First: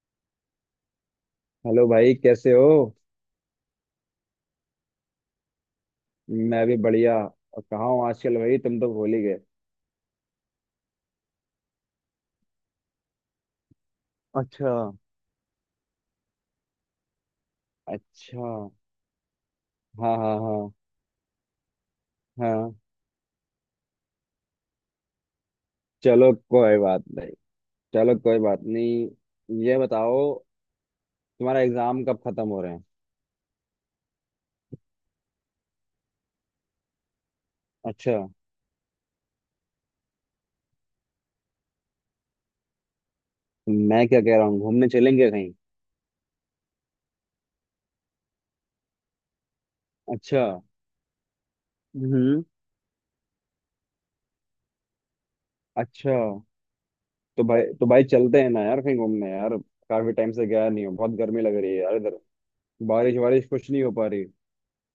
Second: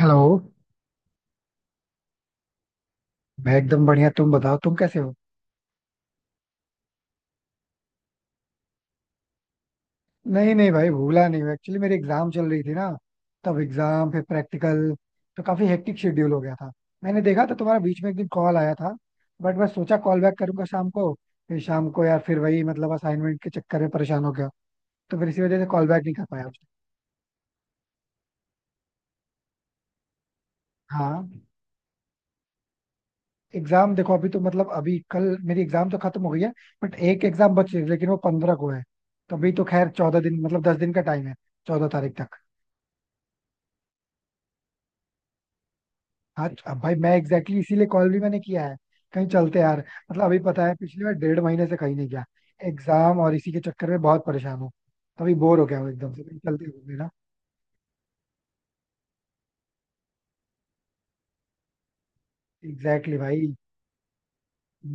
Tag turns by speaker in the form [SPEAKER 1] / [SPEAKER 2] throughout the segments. [SPEAKER 1] Hello.
[SPEAKER 2] Hello भाई, कैसे हो?
[SPEAKER 1] मैं एकदम बढ़िया, तुम बताओ तुम कैसे हो.
[SPEAKER 2] मैं भी बढ़िया। और कहाँ हूँ आजकल भाई, तुम तो भूल ही गए।
[SPEAKER 1] नहीं नहीं भाई, भूला नहीं, मैं एक्चुअली मेरी एग्जाम चल रही थी ना, तब एग्जाम फिर
[SPEAKER 2] अच्छा।
[SPEAKER 1] प्रैक्टिकल, तो काफी हेक्टिक शेड्यूल हो गया था. मैंने देखा था, तुम्हारा बीच में एक दिन
[SPEAKER 2] अच्छा।
[SPEAKER 1] कॉल आया था, बट मैं सोचा
[SPEAKER 2] हाँ
[SPEAKER 1] कॉल
[SPEAKER 2] हाँ
[SPEAKER 1] बैक करूंगा
[SPEAKER 2] हाँ
[SPEAKER 1] शाम को. फिर शाम को यार फिर वही
[SPEAKER 2] हाँ।
[SPEAKER 1] मतलब असाइनमेंट के चक्कर में परेशान हो गया. तो फिर इसी वजह से कॉल बैक नहीं कर
[SPEAKER 2] चलो
[SPEAKER 1] पाया मुझे.
[SPEAKER 2] कोई बात नहीं। चलो कोई बात नहीं, ये बताओ
[SPEAKER 1] हाँ.
[SPEAKER 2] तुम्हारा एग्जाम कब खत्म हो रहे हैं।
[SPEAKER 1] एग्जाम देखो, अभी तो मतलब अभी कल मेरी एग्जाम तो खत्म हो गई है, बट एक एग्जाम बची है, लेकिन वो
[SPEAKER 2] अच्छा।
[SPEAKER 1] 15 को है. तो अभी तो खैर 14 दिन, मतलब 10 दिन का टाइम है, 14 तारीख तक.
[SPEAKER 2] मैं क्या कह रहा हूँ, घूमने चलेंगे कहीं?
[SPEAKER 1] हाँ, अब भाई मैं एग्जैक्टली exactly इसीलिए कॉल भी मैंने किया है. कहीं चलते हैं यार. मतलब अभी
[SPEAKER 2] अच्छा।
[SPEAKER 1] पता है, पिछली बार 1.5 महीने से कहीं नहीं गया.
[SPEAKER 2] हम्म।
[SPEAKER 1] एग्जाम और इसी के चक्कर में बहुत परेशान हूँ. तभी बोर हो गया हूँ एकदम
[SPEAKER 2] अच्छा,
[SPEAKER 1] से, कहीं चलते हैं घूमने ना.
[SPEAKER 2] तो भाई चलते हैं ना यार कहीं घूमने यार। काफी टाइम से गया नहीं हूँ, बहुत गर्मी लग रही है यार इधर।
[SPEAKER 1] एग्जैक्टली
[SPEAKER 2] बारिश
[SPEAKER 1] exactly
[SPEAKER 2] वारिश
[SPEAKER 1] भाई.
[SPEAKER 2] कुछ नहीं हो पा रही।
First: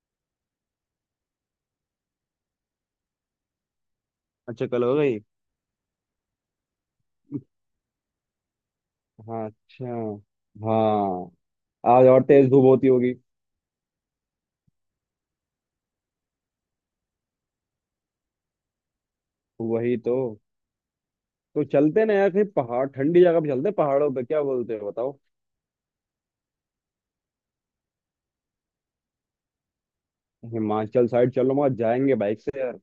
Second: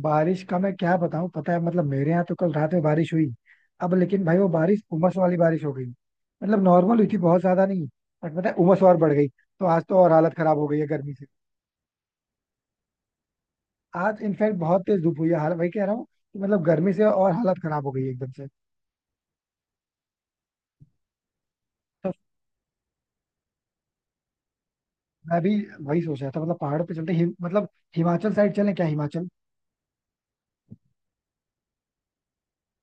[SPEAKER 1] बारिश का मैं क्या बताऊँ, पता है मतलब मेरे यहाँ तो कल रात में बारिश हुई. अब लेकिन भाई वो
[SPEAKER 2] अच्छा,
[SPEAKER 1] बारिश
[SPEAKER 2] कल हो
[SPEAKER 1] उमस
[SPEAKER 2] गई।
[SPEAKER 1] वाली बारिश हो गई, मतलब नॉर्मल हुई थी, बहुत ज्यादा नहीं. बट पता है, उमस और बढ़ गई
[SPEAKER 2] हाँ
[SPEAKER 1] तो आज
[SPEAKER 2] अच्छा।
[SPEAKER 1] तो और हालत खराब हो गई है गर्मी से.
[SPEAKER 2] हाँ। आज और तेज धूप होती होगी।
[SPEAKER 1] आज इनफैक्ट बहुत तेज धूप हुई है, हाल वही कह रहा हूँ कि मतलब गर्मी से और हालत खराब हो गई है एकदम से.
[SPEAKER 2] वही तो। तो चलते
[SPEAKER 1] तो
[SPEAKER 2] ना यार कहीं पहाड़, ठंडी जगह पे चलते हैं, पहाड़ों पे क्या बोलते हो बताओ।
[SPEAKER 1] मैं भी वही सोच रहा था, मतलब पहाड़ पे चलते मतलब हिमाचल साइड चलें क्या, हिमाचल.
[SPEAKER 2] हिमाचल साइड चलो, वहां जाएंगे बाइक से यार।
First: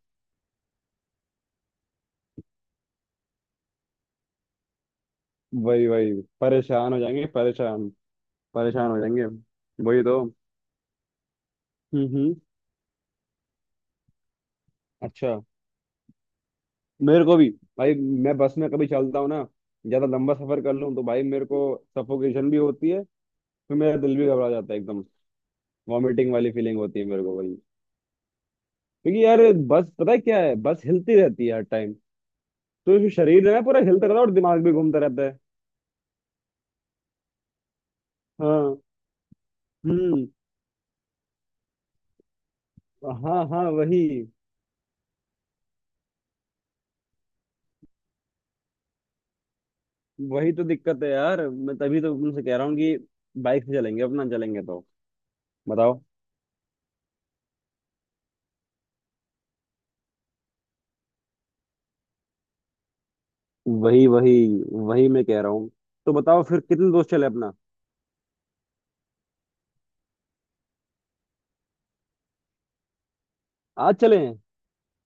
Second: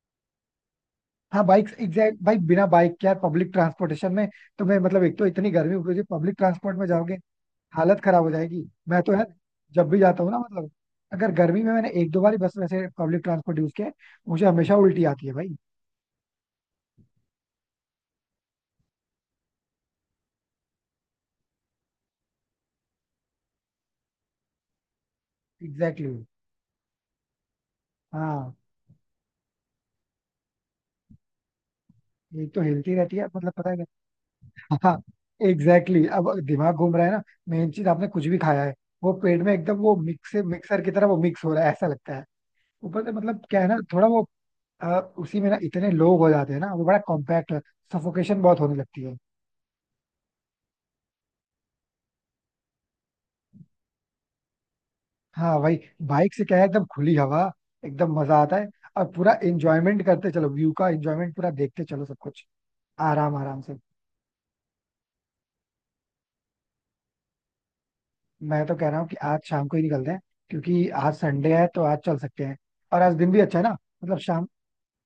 [SPEAKER 1] हाँ बाइक एग्जैक्ट भाई, बिना बाइक के यार पब्लिक ट्रांसपोर्टेशन में. तो मैं मतलब एक तो इतनी गर्मी हो
[SPEAKER 2] वही
[SPEAKER 1] रही है,
[SPEAKER 2] वही।
[SPEAKER 1] पब्लिक ट्रांसपोर्ट में
[SPEAKER 2] परेशान हो
[SPEAKER 1] जाओगे
[SPEAKER 2] जाएंगे, परेशान।
[SPEAKER 1] हालत खराब हो जाएगी.
[SPEAKER 2] परेशान हो
[SPEAKER 1] मैं तो
[SPEAKER 2] जाएंगे।
[SPEAKER 1] यार जब भी
[SPEAKER 2] वही तो।
[SPEAKER 1] जाता हूँ ना, मतलब अगर गर्मी में. मैंने एक दो बार
[SPEAKER 2] हम्म।
[SPEAKER 1] ही बस वैसे पब्लिक ट्रांसपोर्ट यूज किया है, मुझे हमेशा उल्टी आती है
[SPEAKER 2] अच्छा।
[SPEAKER 1] भाई.
[SPEAKER 2] मेरे को भी। भाई। मैं बस में कभी चलता हूँ ना, ज्यादा लंबा सफर कर लूँ तो भाई मेरे को सफोकेशन भी होती है। फिर मेरा दिल भी घबरा जाता है एकदम।
[SPEAKER 1] Exactly exactly.
[SPEAKER 2] वॉमिटिंग वाली फीलिंग होती है मेरे को भाई।
[SPEAKER 1] हाँ
[SPEAKER 2] क्योंकि यार बस पता है क्या है, बस हिलती रहती है हर टाइम।
[SPEAKER 1] एक तो हिलती
[SPEAKER 2] तो जो
[SPEAKER 1] रहती है,
[SPEAKER 2] शरीर
[SPEAKER 1] मतलब
[SPEAKER 2] है ना
[SPEAKER 1] पता है
[SPEAKER 2] पूरा हिलता
[SPEAKER 1] क्या?
[SPEAKER 2] रहता है, और दिमाग भी
[SPEAKER 1] हाँ
[SPEAKER 2] घूमता रहता है।
[SPEAKER 1] Exactly exactly. अब दिमाग घूम रहा है ना. मेन चीज, आपने कुछ भी खाया है,
[SPEAKER 2] हाँ।
[SPEAKER 1] वो पेट में एकदम वो
[SPEAKER 2] हम्म।
[SPEAKER 1] मिक्स, मिक्सर की तरह वो मिक्स हो रहा है ऐसा लगता है. ऊपर से मतलब
[SPEAKER 2] हाँ
[SPEAKER 1] क्या है
[SPEAKER 2] हाँ।
[SPEAKER 1] ना,
[SPEAKER 2] वही।
[SPEAKER 1] थोड़ा वो उसी में ना इतने लोग हो जाते हैं ना, वो बड़ा कॉम्पैक्ट, सफोकेशन बहुत होने लगती है.
[SPEAKER 2] वही तो दिक्कत है यार, मैं तभी तो तुमसे कह रहा हूँ कि बाइक से चलेंगे अपना, चलेंगे तो।
[SPEAKER 1] हाँ वही.
[SPEAKER 2] बताओ।
[SPEAKER 1] बाइक से क्या है एकदम खुली हवा, एकदम मजा आता है. और पूरा एंजॉयमेंट करते चलो, व्यू का एंजॉयमेंट पूरा देखते चलो सब कुछ, आराम आराम से.
[SPEAKER 2] वही वही। वही मैं कह रहा हूँ। तो बताओ फिर कितने दोस्त चले अपना।
[SPEAKER 1] मैं तो कह रहा हूँ कि आज शाम को ही निकलते हैं, क्योंकि आज संडे है तो आज चल सकते हैं, और आज दिन भी अच्छा है ना.
[SPEAKER 2] आज
[SPEAKER 1] मतलब
[SPEAKER 2] चले।
[SPEAKER 1] शाम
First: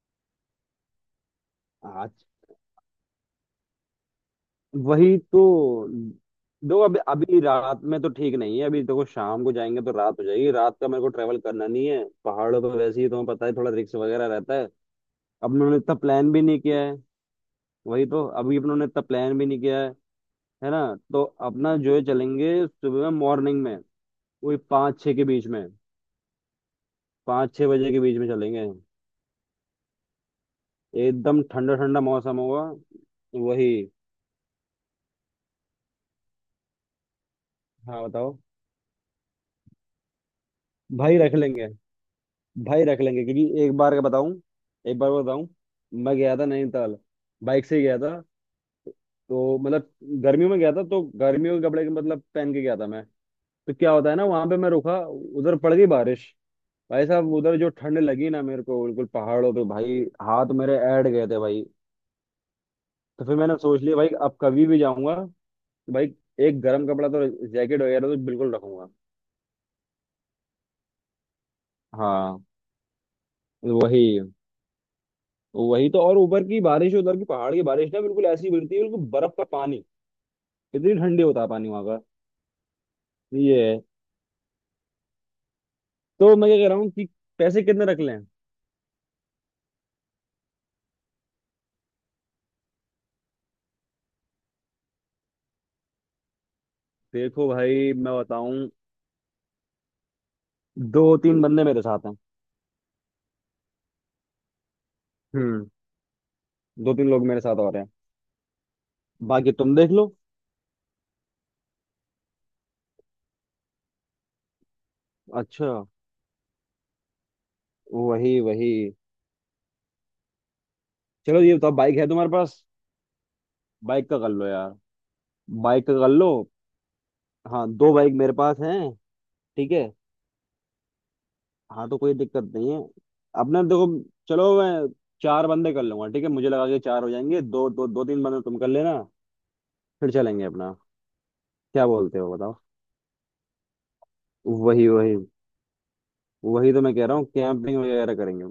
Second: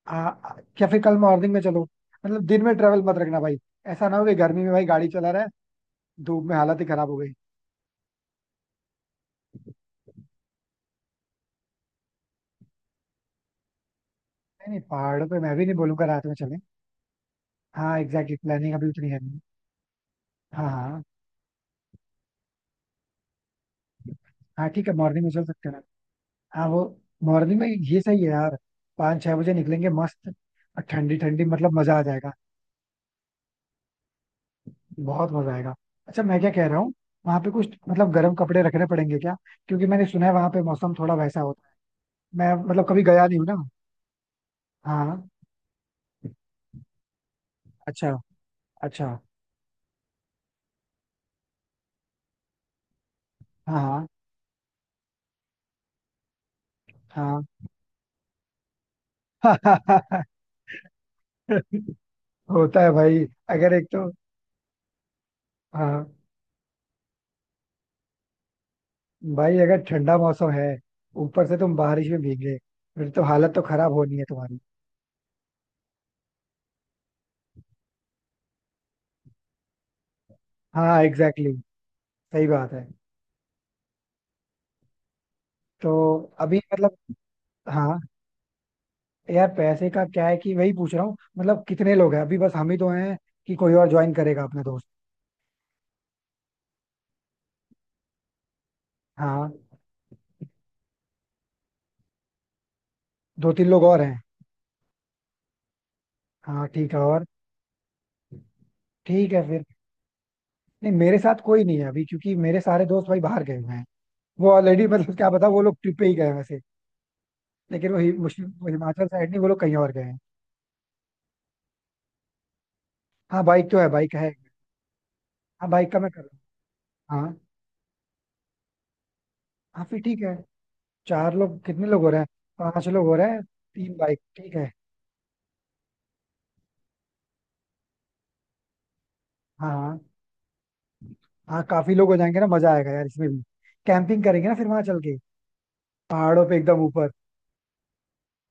[SPEAKER 1] आ, आ- या फिर कल मॉर्निंग में चलो.
[SPEAKER 2] आज।
[SPEAKER 1] मतलब दिन में ट्रेवल मत रखना भाई, ऐसा ना हो कि गर्मी में भाई गाड़ी
[SPEAKER 2] वही
[SPEAKER 1] चला रहा है,
[SPEAKER 2] तो।
[SPEAKER 1] धूप में हालत
[SPEAKER 2] देखो
[SPEAKER 1] ही
[SPEAKER 2] अभी,
[SPEAKER 1] खराब हो गई.
[SPEAKER 2] अभी रात में तो ठीक नहीं है, अभी देखो शाम को जाएंगे तो रात हो जाएगी। रात का मेरे को ट्रेवल करना नहीं है पहाड़ों पर, वैसे ही तुम्हें पता है थोड़ा रिस्क वगैरह रहता है।
[SPEAKER 1] नहीं नहीं, पहाड़ों पे
[SPEAKER 2] अब
[SPEAKER 1] मैं भी नहीं
[SPEAKER 2] उन्होंने इतना
[SPEAKER 1] बोलूंगा रात
[SPEAKER 2] प्लान
[SPEAKER 1] में
[SPEAKER 2] भी
[SPEAKER 1] चलें.
[SPEAKER 2] नहीं किया है।
[SPEAKER 1] हाँ
[SPEAKER 2] वही तो,
[SPEAKER 1] एग्जैक्टली,
[SPEAKER 2] अभी
[SPEAKER 1] प्लानिंग
[SPEAKER 2] उन्होंने
[SPEAKER 1] अभी
[SPEAKER 2] इतना
[SPEAKER 1] उतनी है
[SPEAKER 2] प्लान
[SPEAKER 1] नहीं.
[SPEAKER 2] भी नहीं किया है।
[SPEAKER 1] हाँ
[SPEAKER 2] है ना।
[SPEAKER 1] हाँ.
[SPEAKER 2] तो अपना जो है चलेंगे सुबह में, मॉर्निंग में। वही
[SPEAKER 1] हाँ ठीक है,
[SPEAKER 2] पाँच छः के
[SPEAKER 1] मॉर्निंग में चल
[SPEAKER 2] बीच में।
[SPEAKER 1] सकते हैं ना. हाँ वो,
[SPEAKER 2] पाँच
[SPEAKER 1] मॉर्निंग में
[SPEAKER 2] छः बजे के
[SPEAKER 1] ये
[SPEAKER 2] बीच
[SPEAKER 1] सही
[SPEAKER 2] में
[SPEAKER 1] है यार.
[SPEAKER 2] चलेंगे।
[SPEAKER 1] 5 6 बजे निकलेंगे मस्त, और ठंडी
[SPEAKER 2] एकदम
[SPEAKER 1] ठंडी,
[SPEAKER 2] ठंडा
[SPEAKER 1] मतलब मजा
[SPEAKER 2] ठंडा
[SPEAKER 1] आ जाएगा.
[SPEAKER 2] मौसम होगा। वही।
[SPEAKER 1] बहुत मजा आएगा. अच्छा मैं क्या कह रहा हूँ, वहाँ पे कुछ
[SPEAKER 2] हाँ
[SPEAKER 1] मतलब गर्म
[SPEAKER 2] बताओ।
[SPEAKER 1] कपड़े रखने पड़ेंगे क्या? क्योंकि मैंने सुना है वहाँ पे मौसम थोड़ा
[SPEAKER 2] भाई रख
[SPEAKER 1] वैसा होता
[SPEAKER 2] लेंगे।
[SPEAKER 1] है. मैं
[SPEAKER 2] भाई
[SPEAKER 1] मतलब
[SPEAKER 2] रख
[SPEAKER 1] कभी
[SPEAKER 2] लेंगे,
[SPEAKER 1] गया नहीं हूँ ना.
[SPEAKER 2] क्योंकि एक बार का बताऊं, एक बार
[SPEAKER 1] हाँ.
[SPEAKER 2] का बताऊं। मैं गया था नैनीताल, बाइक से ही गया
[SPEAKER 1] अच्छा,
[SPEAKER 2] था।
[SPEAKER 1] अच्छा.
[SPEAKER 2] तो मतलब गर्मियों में गया था तो गर्मियों के कपड़े के मतलब पहन के गया था मैं। तो
[SPEAKER 1] हाँ
[SPEAKER 2] क्या
[SPEAKER 1] हाँ.
[SPEAKER 2] होता है ना, वहां पे मैं रुका, उधर पड़ गई बारिश। भाई साहब, उधर जो ठंड लगी ना मेरे को बिल्कुल पहाड़ों पे, भाई
[SPEAKER 1] हाँ.
[SPEAKER 2] हाथ मेरे ऐड गए थे भाई।
[SPEAKER 1] होता है भाई,
[SPEAKER 2] तो फिर मैंने
[SPEAKER 1] अगर
[SPEAKER 2] सोच
[SPEAKER 1] एक
[SPEAKER 2] लिया भाई
[SPEAKER 1] तो.
[SPEAKER 2] अब कभी भी जाऊंगा तो
[SPEAKER 1] हाँ
[SPEAKER 2] भाई एक गर्म कपड़ा तो, जैकेट वगैरह तो बिल्कुल रखूंगा।
[SPEAKER 1] भाई, अगर ठंडा मौसम है, ऊपर से तुम बारिश में
[SPEAKER 2] हाँ।
[SPEAKER 1] भीगे, फिर तो हालत तो खराब होनी
[SPEAKER 2] वही।
[SPEAKER 1] है तुम्हारी.
[SPEAKER 2] वही तो, और ऊपर की बारिश, उधर की पहाड़ की बारिश ना बिल्कुल ऐसी गिरती है, बिल्कुल बर्फ का पानी। इतनी
[SPEAKER 1] हाँ
[SPEAKER 2] ठंडी होता
[SPEAKER 1] एग्जैक्टली
[SPEAKER 2] है
[SPEAKER 1] exactly,
[SPEAKER 2] पानी वहां का।
[SPEAKER 1] सही बात है.
[SPEAKER 2] ये है।
[SPEAKER 1] तो
[SPEAKER 2] तो मैं
[SPEAKER 1] अभी
[SPEAKER 2] क्या कह रहा हूँ
[SPEAKER 1] मतलब.
[SPEAKER 2] कि पैसे कितने
[SPEAKER 1] हाँ
[SPEAKER 2] रख लें।
[SPEAKER 1] यार, पैसे का क्या है, कि वही पूछ रहा हूँ, मतलब कितने लोग हैं? अभी बस हम ही तो हैं, कि कोई और ज्वाइन करेगा अपना दोस्त?
[SPEAKER 2] देखो भाई मैं बताऊं,
[SPEAKER 1] हाँ.
[SPEAKER 2] दो तीन बंदे मेरे साथ हैं।
[SPEAKER 1] 2 3 लोग और हैं.
[SPEAKER 2] हम्म।
[SPEAKER 1] हाँ ठीक
[SPEAKER 2] दो
[SPEAKER 1] है
[SPEAKER 2] तीन
[SPEAKER 1] और.
[SPEAKER 2] लोग मेरे साथ और हैं।
[SPEAKER 1] ठीक है
[SPEAKER 2] बाकी
[SPEAKER 1] फिर.
[SPEAKER 2] तुम देख लो।
[SPEAKER 1] नहीं मेरे साथ कोई नहीं है अभी, क्योंकि मेरे सारे दोस्त भाई बाहर गए हुए हैं. वो ऑलरेडी, मतलब क्या पता वो लोग
[SPEAKER 2] अच्छा।
[SPEAKER 1] ट्रिप पे ही गए हैं वैसे. लेकिन वो, हि, मुश-
[SPEAKER 2] वही
[SPEAKER 1] वो
[SPEAKER 2] वही।
[SPEAKER 1] हिमाचल साइड नहीं, वो लोग कहीं और गए हैं.
[SPEAKER 2] चलो ये बताओ, बाइक है तुम्हारे पास?
[SPEAKER 1] हाँ बाइक तो है,
[SPEAKER 2] बाइक
[SPEAKER 1] बाइक
[SPEAKER 2] का कर
[SPEAKER 1] है.
[SPEAKER 2] लो यार।
[SPEAKER 1] हाँ
[SPEAKER 2] बाइक
[SPEAKER 1] बाइक
[SPEAKER 2] का
[SPEAKER 1] का
[SPEAKER 2] कर
[SPEAKER 1] मैं कर
[SPEAKER 2] लो।
[SPEAKER 1] हाँ
[SPEAKER 2] हाँ, दो बाइक मेरे पास हैं। ठीक है।
[SPEAKER 1] हाँ फिर ठीक है. चार लोग, कितने
[SPEAKER 2] हाँ तो
[SPEAKER 1] लोग हो
[SPEAKER 2] कोई
[SPEAKER 1] रहे हैं?
[SPEAKER 2] दिक्कत नहीं है।
[SPEAKER 1] 5 लोग हो रहे हैं.
[SPEAKER 2] अपना देखो।
[SPEAKER 1] 3 बाइक
[SPEAKER 2] चलो
[SPEAKER 1] ठीक है.
[SPEAKER 2] मैं चार बंदे कर लूंगा, ठीक है? मुझे लगा कि चार हो जाएंगे। दो दो, दो तीन बंदे तुम कर लेना।
[SPEAKER 1] हाँ हाँ.
[SPEAKER 2] फिर चलेंगे अपना।
[SPEAKER 1] हाँ
[SPEAKER 2] क्या
[SPEAKER 1] काफी लोग हो
[SPEAKER 2] बोलते हो
[SPEAKER 1] जाएंगे ना,
[SPEAKER 2] बताओ।
[SPEAKER 1] मजा आएगा यार इसमें भी. कैंपिंग करेंगे ना फिर, वहां
[SPEAKER 2] वही
[SPEAKER 1] चल
[SPEAKER 2] वही।
[SPEAKER 1] के पहाड़ों पे
[SPEAKER 2] वही
[SPEAKER 1] एकदम
[SPEAKER 2] तो मैं कह
[SPEAKER 1] ऊपर,
[SPEAKER 2] रहा हूँ, कैंपिंग वगैरह करेंगे।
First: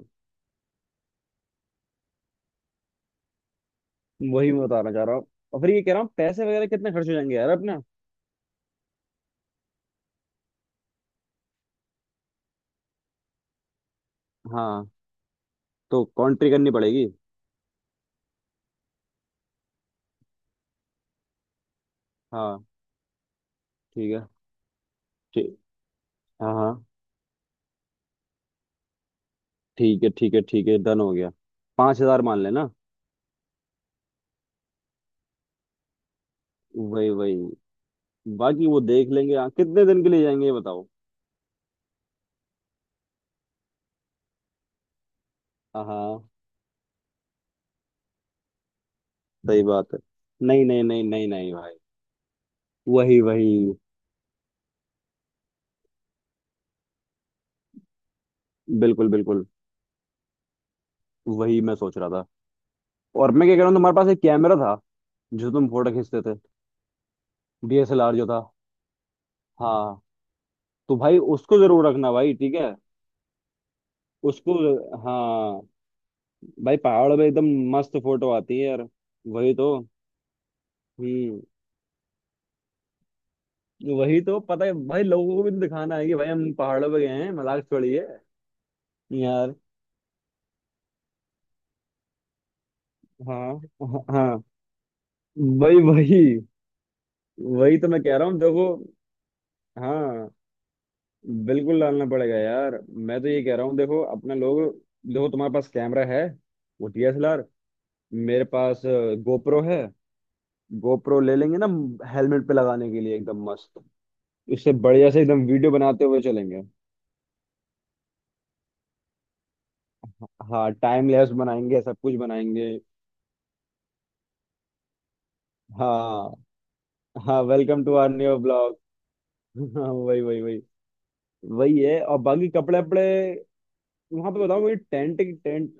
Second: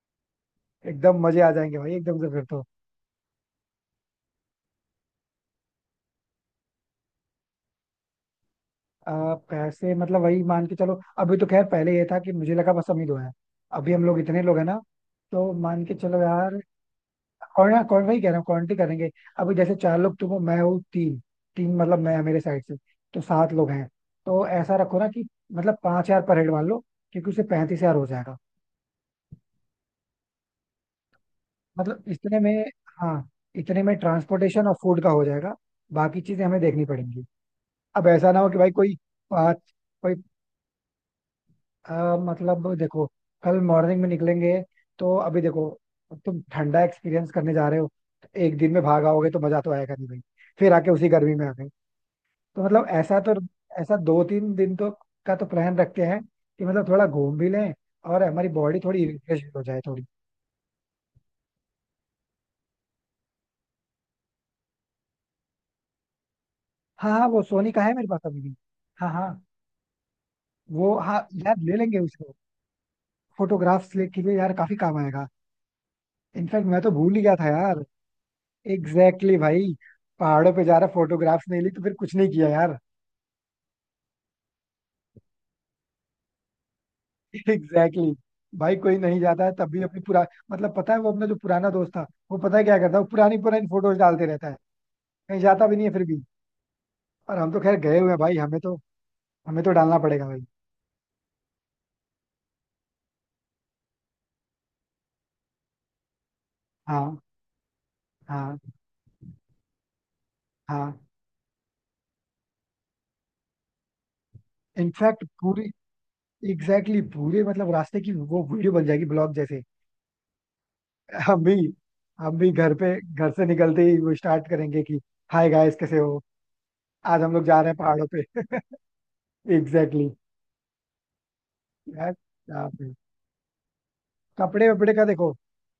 [SPEAKER 1] एकदम मजे आ जाएंगे भाई एकदम से फिर तो.
[SPEAKER 2] वही मैं बताना चाह रहा हूँ। और फिर ये कह रहा हूँ पैसे वगैरह कितने खर्च हो जाएंगे यार अपना।
[SPEAKER 1] पैसे मतलब वही मान के चलो, अभी तो खैर पहले ये था कि मुझे लगा बस हम ही दो हैं. अभी हम लोग इतने लोग हैं ना,
[SPEAKER 2] हाँ,
[SPEAKER 1] तो मान के
[SPEAKER 2] तो
[SPEAKER 1] चलो
[SPEAKER 2] कॉन्ट्री
[SPEAKER 1] यार.
[SPEAKER 2] करनी पड़ेगी।
[SPEAKER 1] और ना कौन, वही कह रहा हूँ क्वांटिटी करेंगे. अभी जैसे चार लोग तुम हो, मैं हूँ तीन, तीन मतलब मैं मेरे साइड
[SPEAKER 2] हाँ
[SPEAKER 1] से, तो 7 लोग हैं.
[SPEAKER 2] ठीक है।
[SPEAKER 1] तो ऐसा रखो ना कि,
[SPEAKER 2] ठीक।
[SPEAKER 1] मतलब 5,000 पर हेड
[SPEAKER 2] हाँ
[SPEAKER 1] मान लो,
[SPEAKER 2] हाँ।
[SPEAKER 1] क्योंकि उससे 35,000 हो जाएगा.
[SPEAKER 2] ठीक है ठीक है ठीक है, डन हो गया। पांच
[SPEAKER 1] मतलब
[SPEAKER 2] हजार
[SPEAKER 1] इतने
[SPEAKER 2] मान
[SPEAKER 1] में.
[SPEAKER 2] लेना।
[SPEAKER 1] हाँ, इतने में ट्रांसपोर्टेशन और फूड का हो जाएगा, बाकी चीजें हमें देखनी
[SPEAKER 2] वही
[SPEAKER 1] पड़ेंगी.
[SPEAKER 2] वही।
[SPEAKER 1] अब ऐसा ना हो कि
[SPEAKER 2] बाकी
[SPEAKER 1] भाई
[SPEAKER 2] वो
[SPEAKER 1] कोई.
[SPEAKER 2] देख लेंगे। हाँ,
[SPEAKER 1] पाँच.
[SPEAKER 2] कितने दिन के
[SPEAKER 1] कोई
[SPEAKER 2] लिए जाएंगे ये बताओ।
[SPEAKER 1] मतलब देखो, कल मॉर्निंग में निकलेंगे. तो अभी देखो,
[SPEAKER 2] हाँ हाँ।
[SPEAKER 1] तुम ठंडा एक्सपीरियंस करने जा रहे हो, तो एक दिन में भाग आओगे तो मजा
[SPEAKER 2] सही
[SPEAKER 1] तो
[SPEAKER 2] बात
[SPEAKER 1] आएगा
[SPEAKER 2] है।
[SPEAKER 1] नहीं भाई.
[SPEAKER 2] नहीं
[SPEAKER 1] फिर
[SPEAKER 2] नहीं
[SPEAKER 1] आके
[SPEAKER 2] नहीं
[SPEAKER 1] उसी
[SPEAKER 2] नहीं
[SPEAKER 1] गर्मी में आ
[SPEAKER 2] नहीं
[SPEAKER 1] गए,
[SPEAKER 2] भाई।
[SPEAKER 1] तो मतलब ऐसा
[SPEAKER 2] वही
[SPEAKER 1] तो.
[SPEAKER 2] वही।
[SPEAKER 1] ऐसा 2 3 दिन तो का तो प्लान रखते हैं कि मतलब थोड़ा घूम भी लें, और हमारी बॉडी थोड़ी
[SPEAKER 2] बिल्कुल
[SPEAKER 1] रिफ्रेश
[SPEAKER 2] बिल्कुल।
[SPEAKER 1] हो जाए थोड़ी.
[SPEAKER 2] वही मैं सोच रहा था। और मैं क्या कह रहा हूँ, तुम्हारे पास एक कैमरा था जो तुम फोटो खींचते थे।
[SPEAKER 1] हाँ हाँ, वो सोनी का है मेरे
[SPEAKER 2] डीएसएलआर
[SPEAKER 1] पास
[SPEAKER 2] जो था।
[SPEAKER 1] अभी भी. हाँ हाँ
[SPEAKER 2] हाँ।
[SPEAKER 1] वो,
[SPEAKER 2] तो भाई
[SPEAKER 1] हाँ.
[SPEAKER 2] उसको
[SPEAKER 1] यार ले
[SPEAKER 2] जरूर
[SPEAKER 1] लेंगे
[SPEAKER 2] रखना
[SPEAKER 1] उसको,
[SPEAKER 2] भाई, ठीक है।
[SPEAKER 1] फोटोग्राफ्स ले के लिए यार
[SPEAKER 2] उसको।
[SPEAKER 1] काफी काम आएगा.
[SPEAKER 2] हाँ।
[SPEAKER 1] इनफैक्ट
[SPEAKER 2] भाई
[SPEAKER 1] मैं तो भूल
[SPEAKER 2] पहाड़
[SPEAKER 1] ही
[SPEAKER 2] पे
[SPEAKER 1] गया
[SPEAKER 2] एकदम
[SPEAKER 1] था यार.
[SPEAKER 2] मस्त फोटो आती है यार।
[SPEAKER 1] एग्जैक्टली exactly
[SPEAKER 2] वही तो।
[SPEAKER 1] भाई. पहाड़ों पे जा रहा
[SPEAKER 2] हम्म।
[SPEAKER 1] फोटोग्राफ्स नहीं ली तो फिर कुछ नहीं किया यार.
[SPEAKER 2] वही तो, पता है भाई लोगों को भी तो दिखाना है कि भाई हम पहाड़ों पे गए हैं, मजाक
[SPEAKER 1] एग्जैक्टली
[SPEAKER 2] छोड़िए
[SPEAKER 1] exactly. भाई कोई नहीं जाता है
[SPEAKER 2] यार।
[SPEAKER 1] तब भी, अपनी पुरा, मतलब पता है वो अपना जो पुराना दोस्त था, वो पता है क्या करता है, वो पुरानी
[SPEAKER 2] हाँ
[SPEAKER 1] पुरानी फोटोज
[SPEAKER 2] हाँ
[SPEAKER 1] डालते
[SPEAKER 2] हाँ।
[SPEAKER 1] रहता है. कहीं जाता भी
[SPEAKER 2] भाई
[SPEAKER 1] नहीं है फिर
[SPEAKER 2] वही।
[SPEAKER 1] भी. और हम तो
[SPEAKER 2] वही
[SPEAKER 1] खैर
[SPEAKER 2] तो
[SPEAKER 1] गए
[SPEAKER 2] मैं
[SPEAKER 1] हुए हैं
[SPEAKER 2] कह रहा
[SPEAKER 1] भाई,
[SPEAKER 2] हूँ
[SPEAKER 1] हमें
[SPEAKER 2] देखो।
[SPEAKER 1] तो, हमें तो डालना पड़ेगा
[SPEAKER 2] हाँ।
[SPEAKER 1] भाई.
[SPEAKER 2] बिल्कुल डालना पड़ेगा यार। मैं तो ये कह रहा हूँ देखो अपने लोग, देखो तुम्हारे पास कैमरा है, वो
[SPEAKER 1] हाँ
[SPEAKER 2] डीएसएलआर। मेरे
[SPEAKER 1] हाँ.
[SPEAKER 2] पास गोप्रो है।
[SPEAKER 1] हाँ
[SPEAKER 2] गोप्रो ले लेंगे ना, हेलमेट पे लगाने के लिए एकदम मस्त। इससे बढ़िया से
[SPEAKER 1] इनफैक्ट
[SPEAKER 2] एकदम
[SPEAKER 1] पूरी,
[SPEAKER 2] वीडियो बनाते हुए
[SPEAKER 1] एग्जैक्टली
[SPEAKER 2] चलेंगे।
[SPEAKER 1] exactly, पूरे मतलब रास्ते की वो वीडियो बन जाएगी, ब्लॉग जैसे.
[SPEAKER 2] हाँ टाइम लैप्स
[SPEAKER 1] हम भी,
[SPEAKER 2] बनाएंगे, सब कुछ
[SPEAKER 1] हम भी
[SPEAKER 2] बनाएंगे।
[SPEAKER 1] घर पे, घर से निकलते ही वो स्टार्ट करेंगे कि हाय गाइस कैसे हो,
[SPEAKER 2] हाँ।
[SPEAKER 1] आज हम
[SPEAKER 2] हाँ
[SPEAKER 1] लोग जा रहे हैं
[SPEAKER 2] वेलकम टू
[SPEAKER 1] पहाड़ों
[SPEAKER 2] आवर
[SPEAKER 1] पे.
[SPEAKER 2] New blog. हाँ
[SPEAKER 1] एग्जैक्टली exactly.
[SPEAKER 2] वही वही वही। वही है।
[SPEAKER 1] यार
[SPEAKER 2] और बाकी
[SPEAKER 1] क्या
[SPEAKER 2] कपड़े
[SPEAKER 1] फिर.
[SPEAKER 2] वपड़े वहां पे बताओ,
[SPEAKER 1] कपड़े
[SPEAKER 2] वही
[SPEAKER 1] वपड़े का
[SPEAKER 2] टेंट
[SPEAKER 1] देखो.
[SPEAKER 2] टेंट।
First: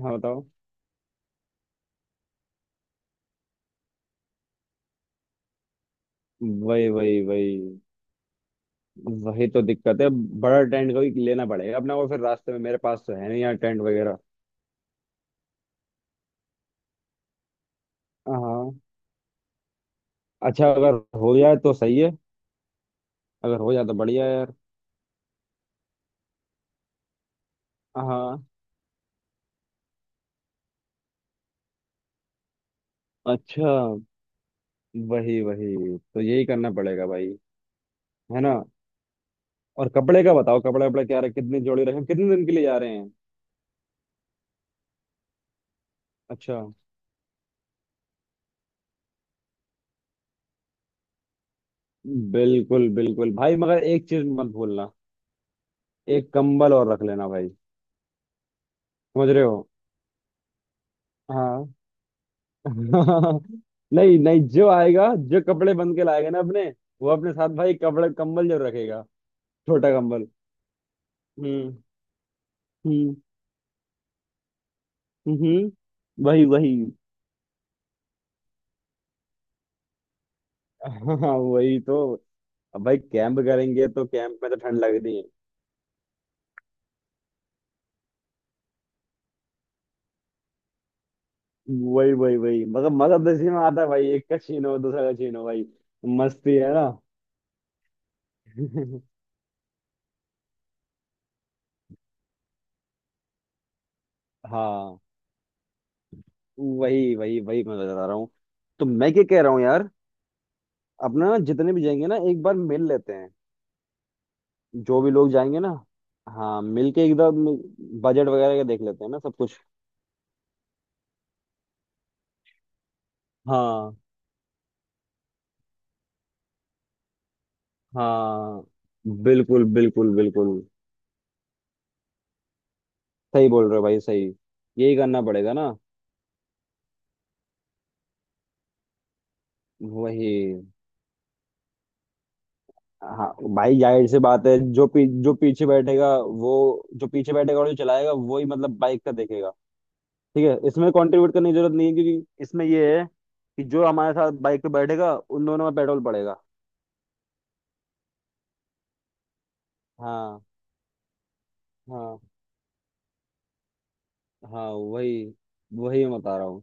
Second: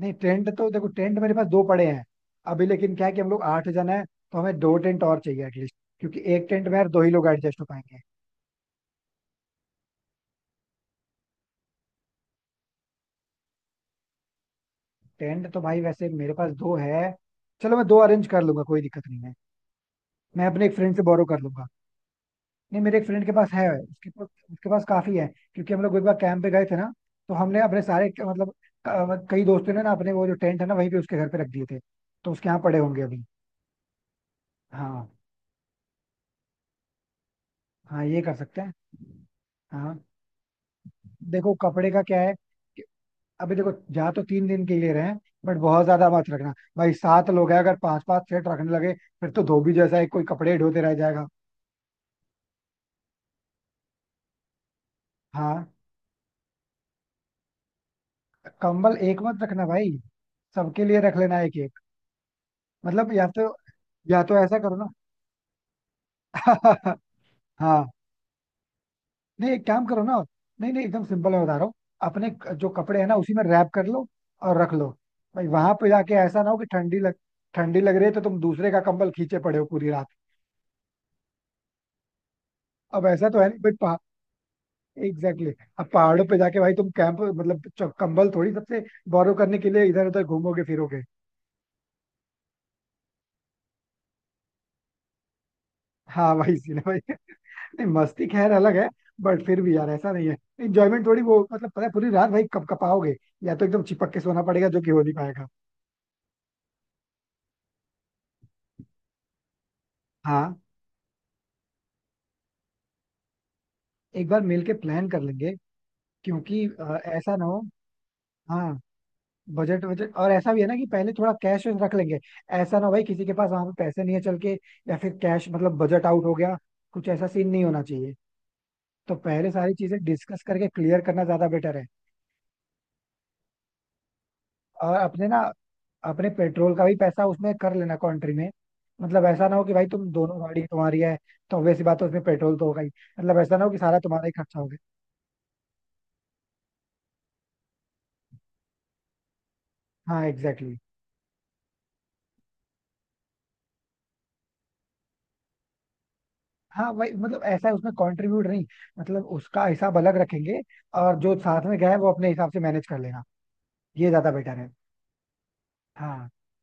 [SPEAKER 1] नहीं
[SPEAKER 2] हाँ बताओ।
[SPEAKER 1] टेंट तो देखो, टेंट मेरे पास दो पड़े हैं. अभी लेकिन क्या है कि हम लोग 8 जन है, तो हमें 2 टेंट और चाहिए एटलीस्ट, क्योंकि एक टेंट में यार
[SPEAKER 2] वही
[SPEAKER 1] दो ही
[SPEAKER 2] वही
[SPEAKER 1] लोग एडजस्ट हो
[SPEAKER 2] वही।
[SPEAKER 1] पाएंगे.
[SPEAKER 2] वही तो दिक्कत है, बड़ा टेंट कोई लेना पड़ेगा अपना, वो फिर रास्ते में। मेरे पास तो है नहीं यार टेंट वगैरह।
[SPEAKER 1] टेंट तो भाई वैसे मेरे पास 2 है. चलो मैं दो अरेंज कर लूंगा,
[SPEAKER 2] हाँ।
[SPEAKER 1] कोई दिक्कत नहीं है. मैं अपने
[SPEAKER 2] अच्छा,
[SPEAKER 1] एक
[SPEAKER 2] अगर
[SPEAKER 1] फ्रेंड से बोरो
[SPEAKER 2] हो
[SPEAKER 1] कर
[SPEAKER 2] जाए
[SPEAKER 1] लूंगा.
[SPEAKER 2] तो सही है।
[SPEAKER 1] नहीं मेरे एक फ्रेंड के पास
[SPEAKER 2] अगर
[SPEAKER 1] है,
[SPEAKER 2] हो जाए तो
[SPEAKER 1] उसके
[SPEAKER 2] बढ़िया
[SPEAKER 1] पास,
[SPEAKER 2] है यार।
[SPEAKER 1] उसके पास काफी है. क्योंकि हम लोग एक बार कैंप पे गए थे ना, तो हमने अपने सारे,
[SPEAKER 2] हाँ।
[SPEAKER 1] मतलब कई दोस्तों ने ना अपने वो जो टेंट है ना वहीं पे उसके घर पे रख दिए थे, तो उसके यहाँ पड़े होंगे अभी.
[SPEAKER 2] अच्छा।
[SPEAKER 1] हाँ.
[SPEAKER 2] वही वही, तो यही करना पड़ेगा भाई।
[SPEAKER 1] हाँ ये कर
[SPEAKER 2] है ना।
[SPEAKER 1] सकते हैं.
[SPEAKER 2] और
[SPEAKER 1] हाँ.
[SPEAKER 2] कपड़े का बताओ, कपड़े वपड़े क्या रहे,
[SPEAKER 1] देखो
[SPEAKER 2] कितनी जोड़ी
[SPEAKER 1] कपड़े का
[SPEAKER 2] रखें,
[SPEAKER 1] क्या है
[SPEAKER 2] कितने दिन के लिए जा
[SPEAKER 1] कि,
[SPEAKER 2] रहे हैं।
[SPEAKER 1] अभी देखो जा तो 3 दिन के लिए रहे हैं, बट बहुत ज्यादा मत रखना.
[SPEAKER 2] अच्छा।
[SPEAKER 1] भाई 7 लोग हैं, अगर 5 5 सेट रखने लगे, फिर तो धोबी जैसा एक कोई कपड़े ढोते रह जाएगा.
[SPEAKER 2] बिल्कुल बिल्कुल भाई, मगर एक चीज मत भूलना,
[SPEAKER 1] हाँ.
[SPEAKER 2] एक कंबल और रख लेना भाई।
[SPEAKER 1] कंबल एक
[SPEAKER 2] समझ
[SPEAKER 1] मत
[SPEAKER 2] रहे हो।
[SPEAKER 1] रखना भाई, सबके लिए रख लेना एक
[SPEAKER 2] हाँ।
[SPEAKER 1] एक. मतलब या तो,
[SPEAKER 2] नहीं
[SPEAKER 1] या तो
[SPEAKER 2] नहीं,
[SPEAKER 1] ऐसा
[SPEAKER 2] जो
[SPEAKER 1] करो ना.
[SPEAKER 2] आएगा जो कपड़े बन के लाएगा ना अपने, वो अपने साथ भाई
[SPEAKER 1] हाँ.
[SPEAKER 2] कपड़े कंबल जरूर रखेगा।
[SPEAKER 1] नहीं एक काम
[SPEAKER 2] छोटा
[SPEAKER 1] करो ना,
[SPEAKER 2] कंबल।
[SPEAKER 1] नहीं नहीं एकदम सिंपल मैं बता रहा हूँ.
[SPEAKER 2] हम्म।
[SPEAKER 1] अपने जो कपड़े हैं ना
[SPEAKER 2] हम्म।
[SPEAKER 1] उसी में रैप कर लो, और रख लो. भाई
[SPEAKER 2] हम्म।
[SPEAKER 1] वहां पे जाके ऐसा
[SPEAKER 2] वही
[SPEAKER 1] ना हो कि
[SPEAKER 2] वही।
[SPEAKER 1] ठंडी लग रही है तो तुम दूसरे का कंबल खींचे पड़े हो पूरी रात.
[SPEAKER 2] हाँ वही तो। अब भाई
[SPEAKER 1] अब ऐसा
[SPEAKER 2] कैंप
[SPEAKER 1] तो है नहीं भाई
[SPEAKER 2] करेंगे
[SPEAKER 1] पहा
[SPEAKER 2] तो कैंप में तो ठंड लग रही है।
[SPEAKER 1] Exactly exactly. अब पहाड़ों पे जाके भाई तुम कैंप मतलब कंबल थोड़ी सबसे बोरो करने के लिए इधर उधर घूमोगे फिरोगे.
[SPEAKER 2] वही वही वही, मतलब मगर मजा तो इसी में आता है भाई, एक का छीनो दूसरा का छीनो भाई।
[SPEAKER 1] हाँ. भाई
[SPEAKER 2] मस्ती है
[SPEAKER 1] इसीलिए
[SPEAKER 2] ना।
[SPEAKER 1] भाई, नहीं मस्ती खैर अलग है. बट फिर भी यार ऐसा नहीं है, इंजॉयमेंट थोड़ी वो मतलब, पता है पूरी रात भाई कब कपाओगे, या तो एकदम चिपक के सोना पड़ेगा, जो कि
[SPEAKER 2] हाँ
[SPEAKER 1] हो नहीं पाएगा.
[SPEAKER 2] वही वही वही मैं बता रहा हूँ। तो मैं क्या कह रहा हूँ यार,
[SPEAKER 1] हाँ.
[SPEAKER 2] अपना ना जितने भी जाएंगे ना एक बार मिल लेते हैं।
[SPEAKER 1] एक बार मिल के
[SPEAKER 2] जो
[SPEAKER 1] प्लान
[SPEAKER 2] भी
[SPEAKER 1] कर
[SPEAKER 2] लोग
[SPEAKER 1] लेंगे,
[SPEAKER 2] जाएंगे ना। हाँ
[SPEAKER 1] क्योंकि
[SPEAKER 2] मिल के
[SPEAKER 1] ऐसा ना
[SPEAKER 2] एकदम
[SPEAKER 1] हो.
[SPEAKER 2] बजट वगैरह का
[SPEAKER 1] हाँ.
[SPEAKER 2] देख लेते हैं ना सब कुछ।
[SPEAKER 1] बजट, बजट और ऐसा भी है ना कि पहले थोड़ा कैश रख लेंगे. ऐसा ना हो भाई किसी के पास वहां पे
[SPEAKER 2] हाँ
[SPEAKER 1] पैसे नहीं है चल के, या फिर कैश मतलब बजट आउट हो गया, कुछ ऐसा सीन नहीं होना चाहिए.
[SPEAKER 2] हाँ।
[SPEAKER 1] तो पहले
[SPEAKER 2] बिल्कुल
[SPEAKER 1] सारी चीजें
[SPEAKER 2] बिल्कुल
[SPEAKER 1] डिस्कस
[SPEAKER 2] बिल्कुल।
[SPEAKER 1] करके क्लियर करना ज्यादा बेटर है.
[SPEAKER 2] सही बोल रहे हो भाई, सही।
[SPEAKER 1] और
[SPEAKER 2] यही करना
[SPEAKER 1] अपने ना,
[SPEAKER 2] पड़ेगा ना।
[SPEAKER 1] अपने पेट्रोल का भी पैसा उसमें कर लेना कंट्री में. मतलब ऐसा ना हो कि भाई तुम
[SPEAKER 2] वही।
[SPEAKER 1] दोनों गाड़ी तुम्हारी है, तो obvious सी बात है उसमें पेट्रोल तो होगा ही.
[SPEAKER 2] हाँ।
[SPEAKER 1] मतलब ऐसा ना हो कि
[SPEAKER 2] भाई
[SPEAKER 1] सारा
[SPEAKER 2] जाहिर सी
[SPEAKER 1] तुम्हारा ही
[SPEAKER 2] बात है,
[SPEAKER 1] खर्चा हो गया.
[SPEAKER 2] जो पीछे बैठेगा, वो जो पीछे बैठेगा और जो चलाएगा वो ही मतलब बाइक का देखेगा।
[SPEAKER 1] हाँ
[SPEAKER 2] ठीक है,
[SPEAKER 1] एग्जैक्टली exactly.
[SPEAKER 2] इसमें कंट्रीब्यूट करने की जरूरत नहीं है, क्योंकि इसमें ये है कि जो हमारे साथ बाइक पे बैठेगा उन दोनों में पेट्रोल पड़ेगा।
[SPEAKER 1] हाँ वही, मतलब ऐसा है उसमें कंट्रीब्यूट नहीं, मतलब उसका हिसाब अलग
[SPEAKER 2] हाँ
[SPEAKER 1] रखेंगे, और जो साथ में गया है वो अपने
[SPEAKER 2] हाँ।
[SPEAKER 1] हिसाब से मैनेज कर लेगा. ये ज्यादा बेटर
[SPEAKER 2] हाँ
[SPEAKER 1] है.
[SPEAKER 2] वही। वही मैं
[SPEAKER 1] हाँ.
[SPEAKER 2] बता रहा हूँ।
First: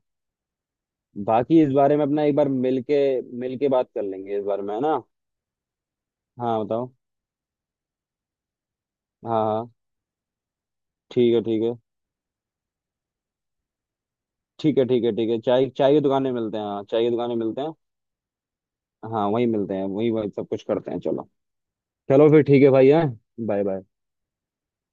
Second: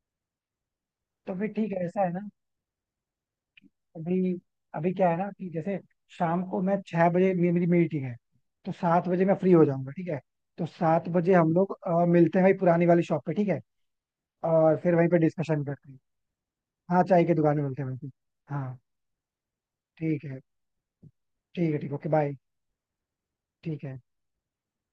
[SPEAKER 1] तो फिर
[SPEAKER 2] बाकी
[SPEAKER 1] ठीक
[SPEAKER 2] इस
[SPEAKER 1] है,
[SPEAKER 2] बारे
[SPEAKER 1] ऐसा
[SPEAKER 2] में
[SPEAKER 1] है
[SPEAKER 2] अपना
[SPEAKER 1] ना.
[SPEAKER 2] एक बार मिलके, बात कर
[SPEAKER 1] अभी,
[SPEAKER 2] लेंगे इस बारे में, है
[SPEAKER 1] अभी
[SPEAKER 2] ना।
[SPEAKER 1] क्या है ना कि जैसे, शाम को
[SPEAKER 2] हाँ
[SPEAKER 1] मैं
[SPEAKER 2] बताओ।
[SPEAKER 1] 6 बजे मेरी मीटिंग है, तो 7 बजे
[SPEAKER 2] हाँ
[SPEAKER 1] मैं फ्री हो
[SPEAKER 2] हाँ।
[SPEAKER 1] जाऊंगा, ठीक है. तो 7 बजे
[SPEAKER 2] ठीक है
[SPEAKER 1] हम
[SPEAKER 2] ठीक है
[SPEAKER 1] लोग मिलते हैं भाई, पुरानी वाली शॉप पे ठीक है, और
[SPEAKER 2] ठीक है।
[SPEAKER 1] फिर
[SPEAKER 2] ठीक
[SPEAKER 1] वहीं
[SPEAKER 2] है
[SPEAKER 1] पे
[SPEAKER 2] ठीक है,
[SPEAKER 1] डिस्कशन
[SPEAKER 2] चाय
[SPEAKER 1] करते
[SPEAKER 2] चाय
[SPEAKER 1] हैं.
[SPEAKER 2] की दुकान में मिलते हैं, हाँ
[SPEAKER 1] हाँ
[SPEAKER 2] चाय की
[SPEAKER 1] चाय
[SPEAKER 2] दुकान
[SPEAKER 1] की
[SPEAKER 2] में
[SPEAKER 1] दुकान
[SPEAKER 2] मिलते
[SPEAKER 1] में
[SPEAKER 2] हैं।
[SPEAKER 1] मिलते हैं वहीं पे, हाँ.
[SPEAKER 2] हाँ वहीं मिलते हैं, वहीं
[SPEAKER 1] ठीक
[SPEAKER 2] वहीं
[SPEAKER 1] है,
[SPEAKER 2] सब कुछ करते हैं, चलो।
[SPEAKER 1] ठीक है, ठीक, ओके
[SPEAKER 2] चलो
[SPEAKER 1] बाय.
[SPEAKER 2] फिर ठीक है भाई। है। बाय
[SPEAKER 1] ठीक
[SPEAKER 2] बाय।
[SPEAKER 1] है.